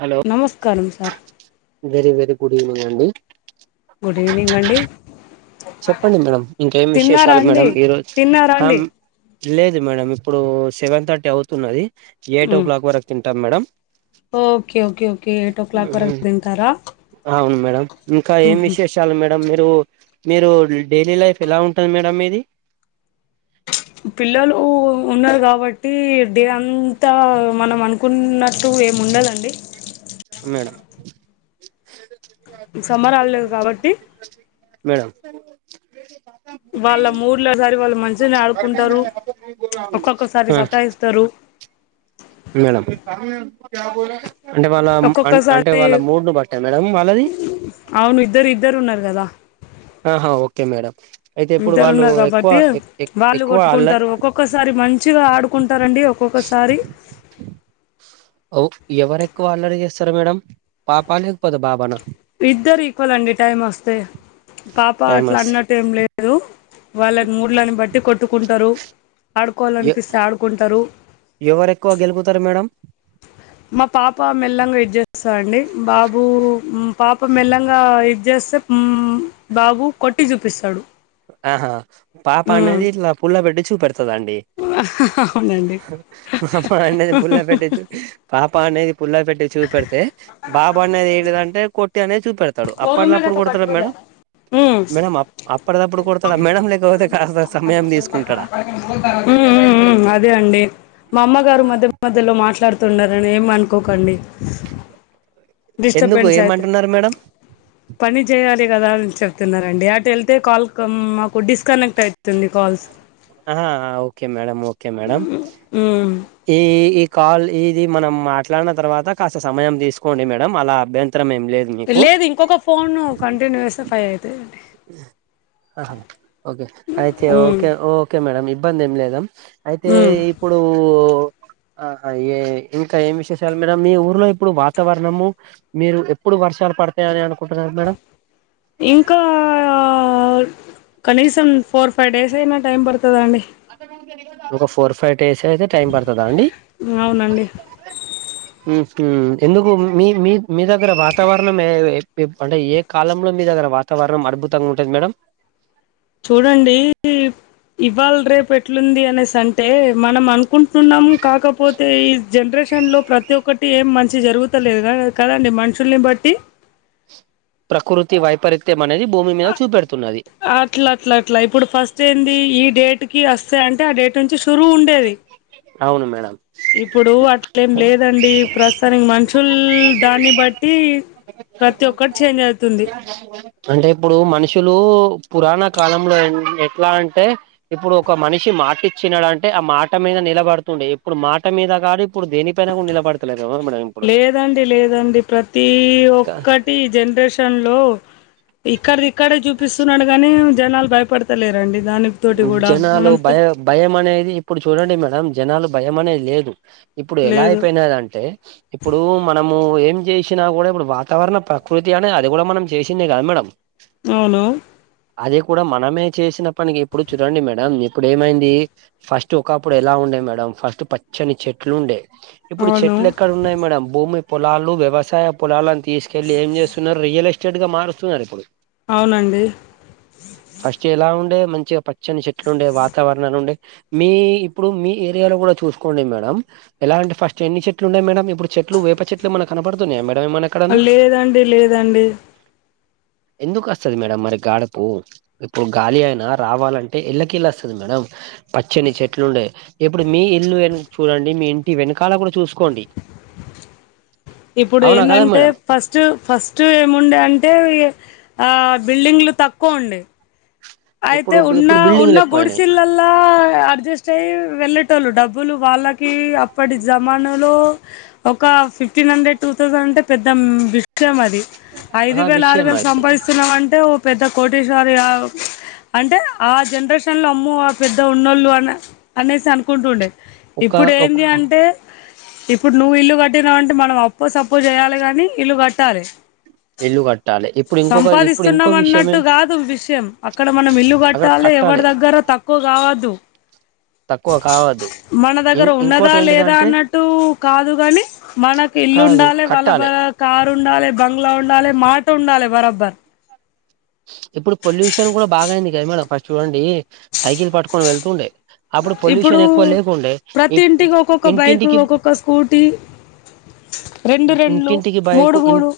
Hello నమస్కారం sir very very good evening అండి good evening అండి చెప్పండి మేడం ఇంకేం తిన్నారా విశేషాలు అండి మేడం ఈరోజు తిన్నారా అండి హమ్ లేదు మేడంమ్ ఇప్పుడు సెవెన్ థర్టీ అవుతున్నది ఎయిట్ ఓ మ్మ్ క్లాక్ వరకు తింటాం madam okay okay okay eight ఓ క్లాక్ వరకు తింటారా అవును మేడం ఇంకా ఏం ఉహు విశేషాలు మేడం మీరు మీరు డైలీ లైఫ్ ఎలా ఉంటది మేడంమ్ మీది పిల్లలు ఉన్నారు కాబట్టి డే అంతా మనం అను కున్నట్టు ఏం ఉండదండి మేడం సమ్మర్ హాలిడేస్ కాబట్టి మేడం వాళ్ళ మూర్లో సారి వాళ్ళు మంచిగనే ఆడుకుంటారు ఒక్కొక్కసారి ఆ సతాయిస్తారు మేడం అంటే వాళ్ళ అ అంటే ఒక్కొక్కసారి వాళ్ళ మూడును బట్టా మేడం వాళ్ళది అవును ఇద్దరు ఇద్దరున్నారు కదా ఆహా ఓకే మేడం అయితే ఇప్పుడు వాళ్ళు ఇద్దరున్నారు ఎక్కువ కాబట్టి వాళ్ళు ఎక్కువ అల్ల కొట్టుకుంటారు ఒక్కొక్కసారి మంచిగా ఆడుకుంటారండి ఒక్ క్కొక్కసారి అవ్ ఎవరెక్కువ అల్లరి చేస్తారు మేడం పాప లేకపోతే బాబనా ఇద్దరు ఈక్వల్ అండి టైం వస్తే పాప అట్లా టైమస్ అన్నట ఏంలేదు దు వాళ్ళని మూడ్లని బట్టి కొట్టుకుంటారు ఆడుకోవాలనిపిస్తే ఆడుకుంటరు ఎవరెక్కువ గెలుకుతారు మేడం మా పాప మెల్లంగా ఇది చేస్తా అండి బాబు పాప మెల్లంగా ఇది చేస్తే ఉమ్మ్ బాబు కొట్టి చూపిస్తాడు ఆహా పాప ఉమ్ అనేది ఇట్లా పుల్ల పెట్టి చూపెడతదండి అవునండి పాప అనేది పుల్ల పెట్టి చూ పాప అనేది పుల్ల పెట్టి చూపెడితే బాబా అనేది ఏంటిదంటే కొట్టి అనేది చూపెడత డు అప్పటిదప్పుడు కొడతా మేడం ఉమ్ మేడం అప్పటిదప్పుడు మేడం లేకపోతే కాస్త సమయం తీసుకుంటాడా ఉమ్మ్ ఉమ్మ్ ఉమ్మ్ అదే అండి మా అమ్మగారు మధ్య మధ్యలో మాట్లాడుతున్నారని ఏం అనుకోకండి ఎందుకు డిస్టర్బెన్స్ అయితే ఏమంటున్నారు మెడం పని చేయాలి గదాని చెప్తున్నారండి అటు ఎళ్తే కాల్ మాకు డిస్కనెక్ట్ ఐతుంది కాల్స్ ఆహా okay madam okay madam um ఈ కాల్ ఇది మనం మాట్లాడిన తర్వాత కాస్త సమయం తీసుకోండి మేడం అలా అభ్యంతరం ఏం లేదు మీకు లేదు ఇంకొక ఫోన్ కంటిన్యూ చేస్తే ఫైవ్ అయితయి అండి ఆహా ఓకే అయితే ఉమ్ ఓకే ఓకే మేడం ఇబ్బంది ఏం లేదా అయితే ఉమ్ ఇపుడు ఆహ ఇంకా ఏం విశేషాలు మెడం మీ ఊర్లో ఇప్పుడు వాతావరణము మీరు ఎప్పుడు వర్షాలు పడతాయని అనుకుంటున్నారు మేడం ఇంకా కనీసం ఫోర్ ఫైవ్ డేస్ అయినా టైం పడుతదండి ఒక ఫోర్ ఫైవ్ డేస్ అయితే టైం పడతదా అండి అవునండి ఉహు ఎందుకు మీ మీ మీ దగ్గర వాతావరణం ఏ అంటే ఏ కాలంలో మీదగ్గర వాతావరణం అద్భుతంగా ఉంటది మేడం చూడండి ఇవ్వాల రేపు ఎట్లుంది అనేసి అంటే మనం అనుకుంటున్నాం కాకపో తే ఈ జనరేషన్లో ప్రతి ఒక్కటి ఏం మంచిగా జరుగుతలేదు కదండి మనుషుల్ని బట్టి ప్రకృతి వైపరీత్యం అనేది భూమి మీద చూపెడుతున్నది అట్లా అట్లా అట్లా ఇప్పుడు ఫస్ట్ ఏంది ఈ డేట్కి వస్తయి అంటే ఆ డేట్ నుంచి షురు ఉండేది అవును మేడం ఇప్పుడు అట్లేం లేదండి ప్రస్తుతానికి మనుషుల్ దాన్ని బట్టి ప్రతి ఒక్కటీ చేంజ్ అవుతుంది ఆవును కదా అంటే ఇప్పుడు మనుషులు పురాణ కాలంలో ఎట్లా అంటే ఇప్పుడు ఒక మనిషి మాట ఇచ్చినడంటే ఆ మాట మీద నిల బడుతుండే ఇప్పుడు మాట మీద కాదు ఇప్పుడు దేనిపైన కూడా నిలబడతలే మేడం ఇప్పుడు లేదండి లేదండి ప్రతి కా ఒక్కటి ఈ జనరేషన్ లో ఇక్కది ఇక్కడే చూపిస్తున్నాడు గాని జనాలు భయపడతలేరండి దాని జనాలు భయ భయం అనేది ఇప్పుడు చూడండి మేడం జనాలు భయం అనేది లేదు ఇప్పుడు ఎలా లేదు అయిపోయినాదంటే ఇప్పుడు మనము ఏం చేసినా కూడా ఇప్పుడు వాతావరణ ప్రకృతి అనే అది కూడా మనం చేసిందె కదా మేడం అవును అది కూడా మనమే చేసిన పనికి ఇప్పుడు చూడండి మేడం ఇప్పుడు ఏమైంది ఫస్ట్ ఒకప్పుడు ఎలా ఉండే మేడం ఫస్ట్ పచ్చని చెట్లు ఉండే ఇప్పుడు అవును చెట్లు ఎక్కడ ఉన్నాయి మేడం భూమి పొలాలు వ్యవసాయ పొలాలను తీసుకెల్లి ఏం చేస్తున్నారు రియలె స్టేట్గా మారుస్తున్నారు ఇప్పుడు అవునండి ఫస్ట్ ఎలా ఉండే మంచిగా పచ్చని చెట్లు ఉండే వాతావరణాలు ఉండే మీ ఇప్పుడు మీ ఏరియాలో కూడా చూసుకోండి మేడం ఎలా అంట ఫస్ట్ ఎన్ని చెట్లు ఉన్నాయి మేడం ఇప్పుడు చెట్లు వేప చెట్లు ఏమన్నా కనపడుతున్నాయా మేడం మనకి లేదండి లేదండి ఎందుకు వస్తుది మేడం మరి గాడుపు ఇప్పుడు గాలి అయినా రావాలంటే అంటే ఇళ్ళకీ ఇళ్ళ వస్తుంది మేడం పచ్చని చెట్లు ఉండే ఇప్పుడు మీ ఇల్లు వెను చూడండి మీ ఇంటి వెనకాల కూడా చూసుకోండి ఇప్పుడు అవునా కదా ఎందంటే మేడం ఫస్ట్ ఫస్ట్ ఏముండే అంటే ఆ బిల్డింగ్లు తక్కువ ఉండే అయితే ఇప్పుడు ఉన్నా ఇప్పుడు బిల్డింగ్లు ఉన్నా ఎక్కువయినాయి గుడ్సల్ లల లా అడ్జస్ట్ అయ్యి వెళ్ళేటోళ్ళు డబ్బులు వాళ్ళకి అప్పటి జమానాలో ఒక ఫిఫ్టీన్ హండ్రెడ్ టూ థౌసండ్ అంటే పెద్ద బి అది ఐదు ఆ వేలు ఆరు విషయం వేలు అది సంపాదిస్తున్నామంటే ఓ పెద్ద కోటేశ్వరి అంటే ఆ జనరేషన్ లో అమ్ము ఆ పెద్ద ఉన్నోళ్ళు అని అనేసి అనుకుంటుండే ఒక ఇప్పుడు ఏంది అంటే ఇప్పుడు నువ్వు ఇల్లు కట్టినవ్ అంటే మనం అప్పు సప్పు చేయాలి కాని ఇల్లు కట్టాలి ఇల్లు కట్టాలి ఇప్పుడు ఇంకొక ఇప్పుడు ఇంకో సంపాదిస్తున్నాం విషయం అన్నట్టు ఏంటి కాదు విషయం అక్కడ మనం ఇల్లు కట్టాలి ఎవరి దగ్గర తక్కువ కావద్దు తక్కువ కావదు మన దగ్గర ఉన్నదా లేదా అన్నట్టు కాదు కాని మనకు కాదు ఇల్లుండాలి వాళ్ళ కట్టాలి కారు ఉండాలి బంగ్లా ఉండాలి మాట ఉండాలి బరాబర్ ఇప్పుడు పొల్యూషన్ కూడా బాగాయింది కదా మేడం ఫస్ట్ చూడండి సైకిల్ పట్టుకొని వెళ్తుండే అప్పుడు ఇప్పుడు పొల్యూషన్ ఎక్కువ లేకుండే ప్రతి ఇప్పు ఇంటికి ఒక్కొక్క బైక్ ఇంటింటికి ఒక్కొక్క స్కూటీ రెండు రెండ్లు ఇంటింటికి బైకు మూడు ఇన్ మూడు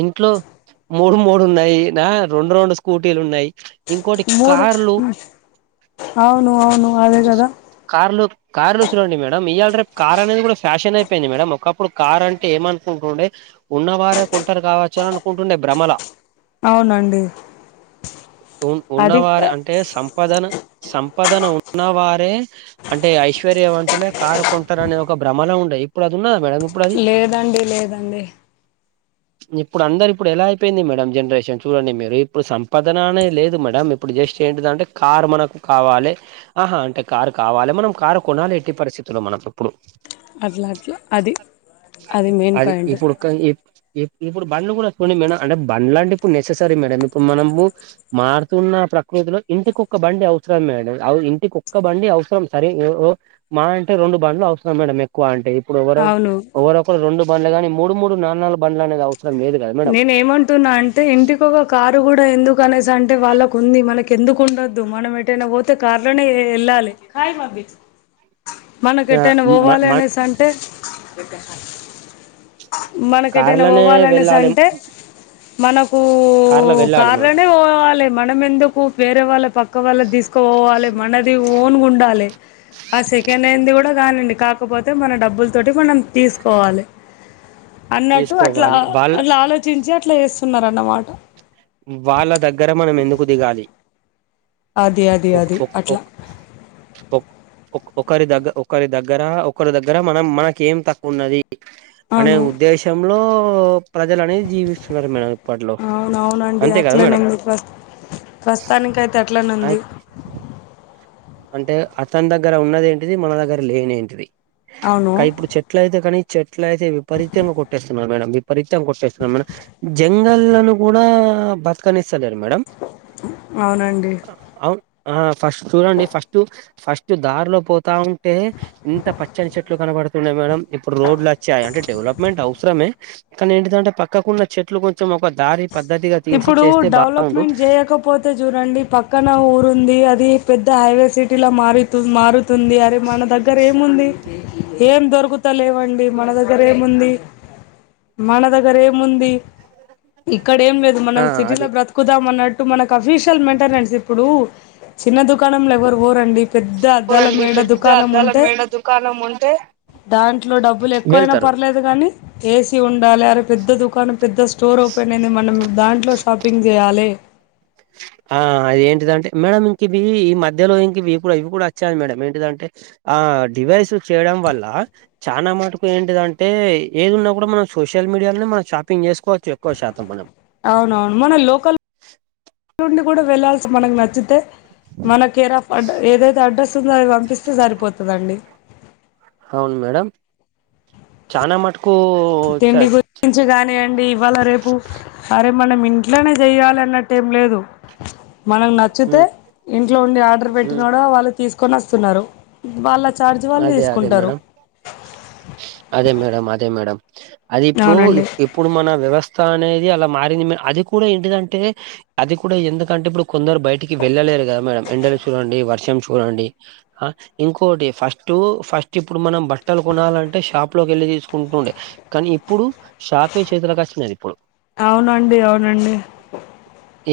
ఇంట్లో మూడు మూడు ఉన్నాయి నా రెండు రెండు స్కూటీలు ఉన్నాయి ఇంకోటి మూడు కార్లు అవును అవును అదే కదా కార్లు కార్లు చూడండి మేడం ఇవాళ రేపు కార్ అనేది కూడా ఫ్యాషన్ అయిపోయింది మేడం ఒకప్పుడు కార్ అంటే ఏమ అనుకుంటుండే ఉన్నవారే కొంటరూ కావచ్చు అని అనుకుంటుండే భ్రమల అవునండి ఉన్న అది వారి అంట అంటే సంపాదను సంపదన ఉన్నవారే అంటే ఐశ్వర్యవంతులే కారు కొంటరు అనే ఒక భ్రమలో ఉండయి ఇప్పుడు అది ఉన్నద మేడం ఇప్పుడు అది లేదండి లేదండి ఇప్పుడు అందరు ఇప్పుడు ఎలా అయిపోయింది మేడం జనరేషన్ చూడండి మీరు ఇప్పుడు సంపాదన అనే లేదు మేడం ఇప్పుడు జస్ట్ ఏంటిదంటే కారు మనకు కావాలి ఆహా అంటే కారు కావాలి మనం కారు కొనాలి ఎట్టి పరిస్థితులు మనం ఇప్పుడు అట్లా అట్లా అది అది మెయిన్ పాయింట్ ఇప్పుడు బండ్ కూడా కొని మేడం అంటే బండ్ లంటే ఇప్పుడు నెససరీ మేడం ఇప్పుడు మనము మారుతున్న ప్రకృతిలో ఇంటికొక్క బండి అవసరం మేడం అవి ఒక్క బండి అవసరం సరే ఎవరు మా అంటే రెండు బండ్లు అవసరం మేడం మీ ఎక్కువ అంటే ఇప్పుడు ఎవరో అవును ఎవరొకరు రెండు బండులు కానీ మూడు మూడు నాన్నాలుగు బండ్లు అనే అవసరం లేదు కదా మేడం నేను ఏమంటున్నా అంటే ఇంటి ఎక్కువగా కారు కూడా ఎందుకు అనేసి అంటే వాళ్ళకు ఉంది మనకి ఎందుకు ఉండద్దు మనం ఏటైనా పోతే తే కారు లోనే వెళ్ళాలి మనకు ఆ ఎట్టైనా మ పోవాలి మన అనేసి అంటే మనకి ఎటైనా కార్లనే పోవాలనేసి వెళ్ళాలి అంటే మనకు కార్లో వెళ్ళాలి మనం కార్లోనే పోవాలె మనం ఎందుకు వేరే వాళ్ళ పక్క వాళ్ళది తీసుకోపోవాలె మనది ఓన్గా ఉండాలె ఆ సెకండ్ అయిండ్ కూడా కానండి కాకపోతే మన డబ్బుల తోటి మనం తీసుకోవాలి అన్నట్టు అట్లా తీసుకోవాలి వాళ్ళ అట్లా ఆలోచించి అట్లా చేస్తున్నారు అనమాట వాళ్ళ దగ్గర మనం ఎందుకు దిగాలి అది అది ఓ అది ఓ అట్లా కు ఒకరి దగ్గ ఒకరి దగ్గర ఒకరి దగ్గర మనం మనకి ఏం తక్కువ ఉన్నది అనే అవును ఉద్దేశంలో ప్రజలు అనేది జీవిస్తున్నారు మేడం ఇప్పట్లో అవు అవునండి అంతే కదా అట్లనే మేడం ఉంది ప్ర ప్రస్తుతానికి అయితే అట్లనే ఉంది అంటే అతని దగ్గర ఉన్నది ఏంటిది మన దగ్గర లేని ఏంటిది అవును కా ఇప్పుడు చె ఎట్ల అయితే కానీ చెట్ల అయితే విపరీతంగా కొట్టేస్తున్నారు మేడం విపరీతంగా కొట్టేస్తున్నారు మే జంగల్లను కూడా బతుకనిస్తలేరు మేడమ్ అవునండి అవును అ ఫస్ట్ చూడ అండి ఫస్ట్ ఫస్ట్ దారిలో పోతా ఉంటే ఇంత పచ్చని చెట్లు కనబడుతున్నాయి మేడం ఇప్పుడు రోడ్లు వచ్చాయి అంటే డెవలప్మెంట్ అవసరమే కానీ ఏంటిదంటే పక్కకున్న చెట్లు కొంచెం ఒక దారి పద్ధతిగా తీసి ఇప్పుడు చేస్తే బాగుండు డెవలప్మెంట్ జేయకపో చూడండి పక్కన ఊరుంది అది పెద్ద హైవే సిటీలో మారుతు మారు తుంది అరే మన దగ్గర ఏముంది ఏం దొరుకుత లేవండి మన దగ్గర ఏముంది మన దగ్గర ఏముంది ఇక్కడ ఏం లేదు మనం ఆ సిటీలో అది బ్ర బతుకుదాం అన్నట్టు మనకు అఫీషియల్ మెయింటెనెన్స్ ఇప్పుడు చిన్న దుకాణంలో ఎవరు పోరండి పెద్ అద్దాల మేడ దుకాణం ఉంటే దాంట్లో డబ్బులు ఎక్కువయినా వెళ్తారు పర్లేదు కాని ఏసి ఉండాలె అరే పెద్ద దుకాన్ పెద్ద స్టోర్ ఓపెన్ అయింది మనం దాంట్లో షాపింగ్ జేయాలి ఆ అది ఏంటిది అంటే మేడం ఇంక ఇవీ ఈ మధ్యలో ఇంక ఇవి కూడా ఇవి కూడా వచ్చాను మేడం ఏంటిదంటే ఆ డివైసు చేయడం వల్ల చానా మటుకు ఏంటిదంటే ఏది ఉన్నా కూడా మనం సోషల్ మీడియాలోనే మనం షాపింగ్ చేసుకోవచ్చు ఎక్కువ శాతం మనం అవునవును మన లోకల్ నుండి కూడా వెల్లాల్సి మనకు నచ్చి అయితే మనకు ఏరాఫ్ అ ఏదైతే అడ్రస్ ఉందో అవి పంపిస్తే సరిపోతుదండి అవును మేడం చానా మటుకు చ తిండి గురించి గాని అండి ఇవాళ రేపు రేపు మనం ఇంట్లోనే జెయ్యాలి అన్నట్టేం లేదు మనకు నచ్చితే ఉమ్. ఇంట్లో ఉండి ఆర్డర్ మ్మ్ పెట్టినాడ వాళ్ళు తీసుకొని వస్తున్నారు వాళ్ళ ఛార్జ్ వాళ్ళు అదే అదే తీసుకుంటరు మేడం అదే మేడం అదే మేడం అది ఇప్పుడూ ఇ అవునండి ఇప్పుడు మన వ్యవస్థ అనేది అలా మారింది మే అది కూడా ఏంటిదంటే అది కూడా ఎందుకంటే ఇప్పుడు కొందరు బయటికి వెళ్ళలేరు కదా మేడం ఎండలు చూడండి వర్షం చూడండి ఆ ఇంకోడి ఫస్ట్ టు ఫస్ట్ ఇప్పుడు మనం బట్టలు కొనాలంటే షాప్ లోకి వెళ్ళి తీసుకుంటుండే కానీ ఇప్పుడు షాపే చేతులోకి వచ్చినది ఇప్పుడు అవునండి అవునండి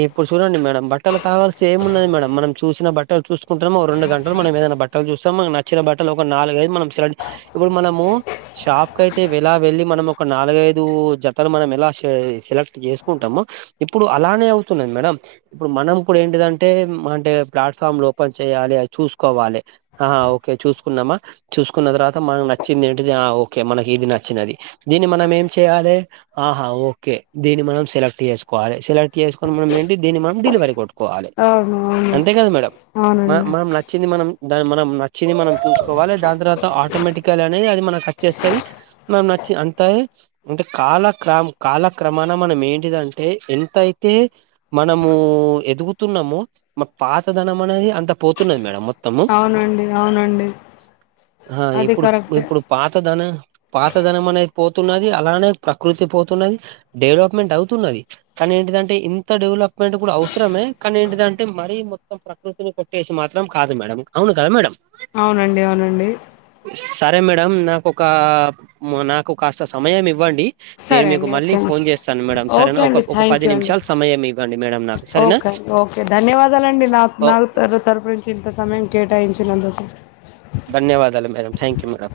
ఇప్పుడు చూడండి మేడం బట్టలు కావాల్సి ఏమున్నది మేడం మనం చూసిన బట్టలు చూసుకుంటన్నాంఓ రెండు గంటలు మనం ఏదైనా బట్ అక్కడ చూస్తం మనకు నచ్చిన బట్టలు ఒక నాలుగైదు మనం సెలెక్ట్ జ్ ఇప్పుడు మనము షాప్ కయితే వెలా వెళ్ళి మనం ఒక నాలుగైదు జతలు మనం ఎలా సె సెలెక్ట్ జేసుకుంటమో ఇప్పుడు అలానే అవుతున్నది మేడం ఇప్పుడు మనం కూడ ఏంటిదంటే అంటే ప్లాట్ఫామ్లు ఓపెన్ చెయాలె అది చూసుకోవాలె ఆ ఓకే చూసుకున్నమా చూసుకున్న తర్వాత మనకు నచ్చింది ఏంటది ఆ ఓకే మనకి ఇది నచ్చినది దీన్ని మనం ఏం చెయాలే ఆహా ఓకే దీన్ని మనం సెలెక్ట్ చేసుకోవాలె సెలెక్ట్ చేసు ఇపుడు మనమేంటి దీన్ని మనం డిలివరీ గొట్టుకోవాలె అవును అవును అంతే గద మేడం మన అవునండి మనం నచ్ నచ్చింది మనం దా మనం నచ్చింది మనం చూసుకోవాలె దాని తర్వాత ఆటోమేటికలనే అది మనక్ అచ్చేస్తది మనక్ నచ్చి అంతయే అంటే కాలక్ర కాలక్రమాన మనం ఏంటిదంటే ఎంతయి తే మనమూ ఎదుగుతున్నము మా పాతధనం అనేది అంత పోతున్నది మేడం మొత్ తము అవునండి అవునండి హా అది ఇప్పుడు కరెక్టే ఇప్పుడు పాతధన పాతధనం అనేది పోతున్నది అలానే ప్రకృతి పోతున్నది డెవలప్మెంట్ అవుతున్నది కనీ ఏంటిందంట్ టే ఇంత డెవలప్మెంట్ కూడ అవసరమే కానీ ఏంటిదంటె మరీ మొత్తం ప్రకృతిని కొట్టేసి మాత్రం కాదు మేడం అవును కద మేడం అవునండి అవునండి సరే మేడం నాకు ఒకా నాకు కాస్త సమయం ఇవ్వండి నేను సరే మీకు అండి మళ్ళీ ఓకే, ఫోన్ చేస్తాను మేడం ఓకే సరేనా ఒక అండి ఒక థ్యాంక్ పది యూ అండి నిమిషాలు సమయం ఇవ్వండి మేడం నాకు సరేనా ఓకే అండి ఓకే ధన్యవాదాలండి నా ఓ నాతరు తరుపు నుంచి ఇంత సమయం కేటాయించినందుకు దన్యవాదాలు మేడం థ్యాంక్ యు మేడం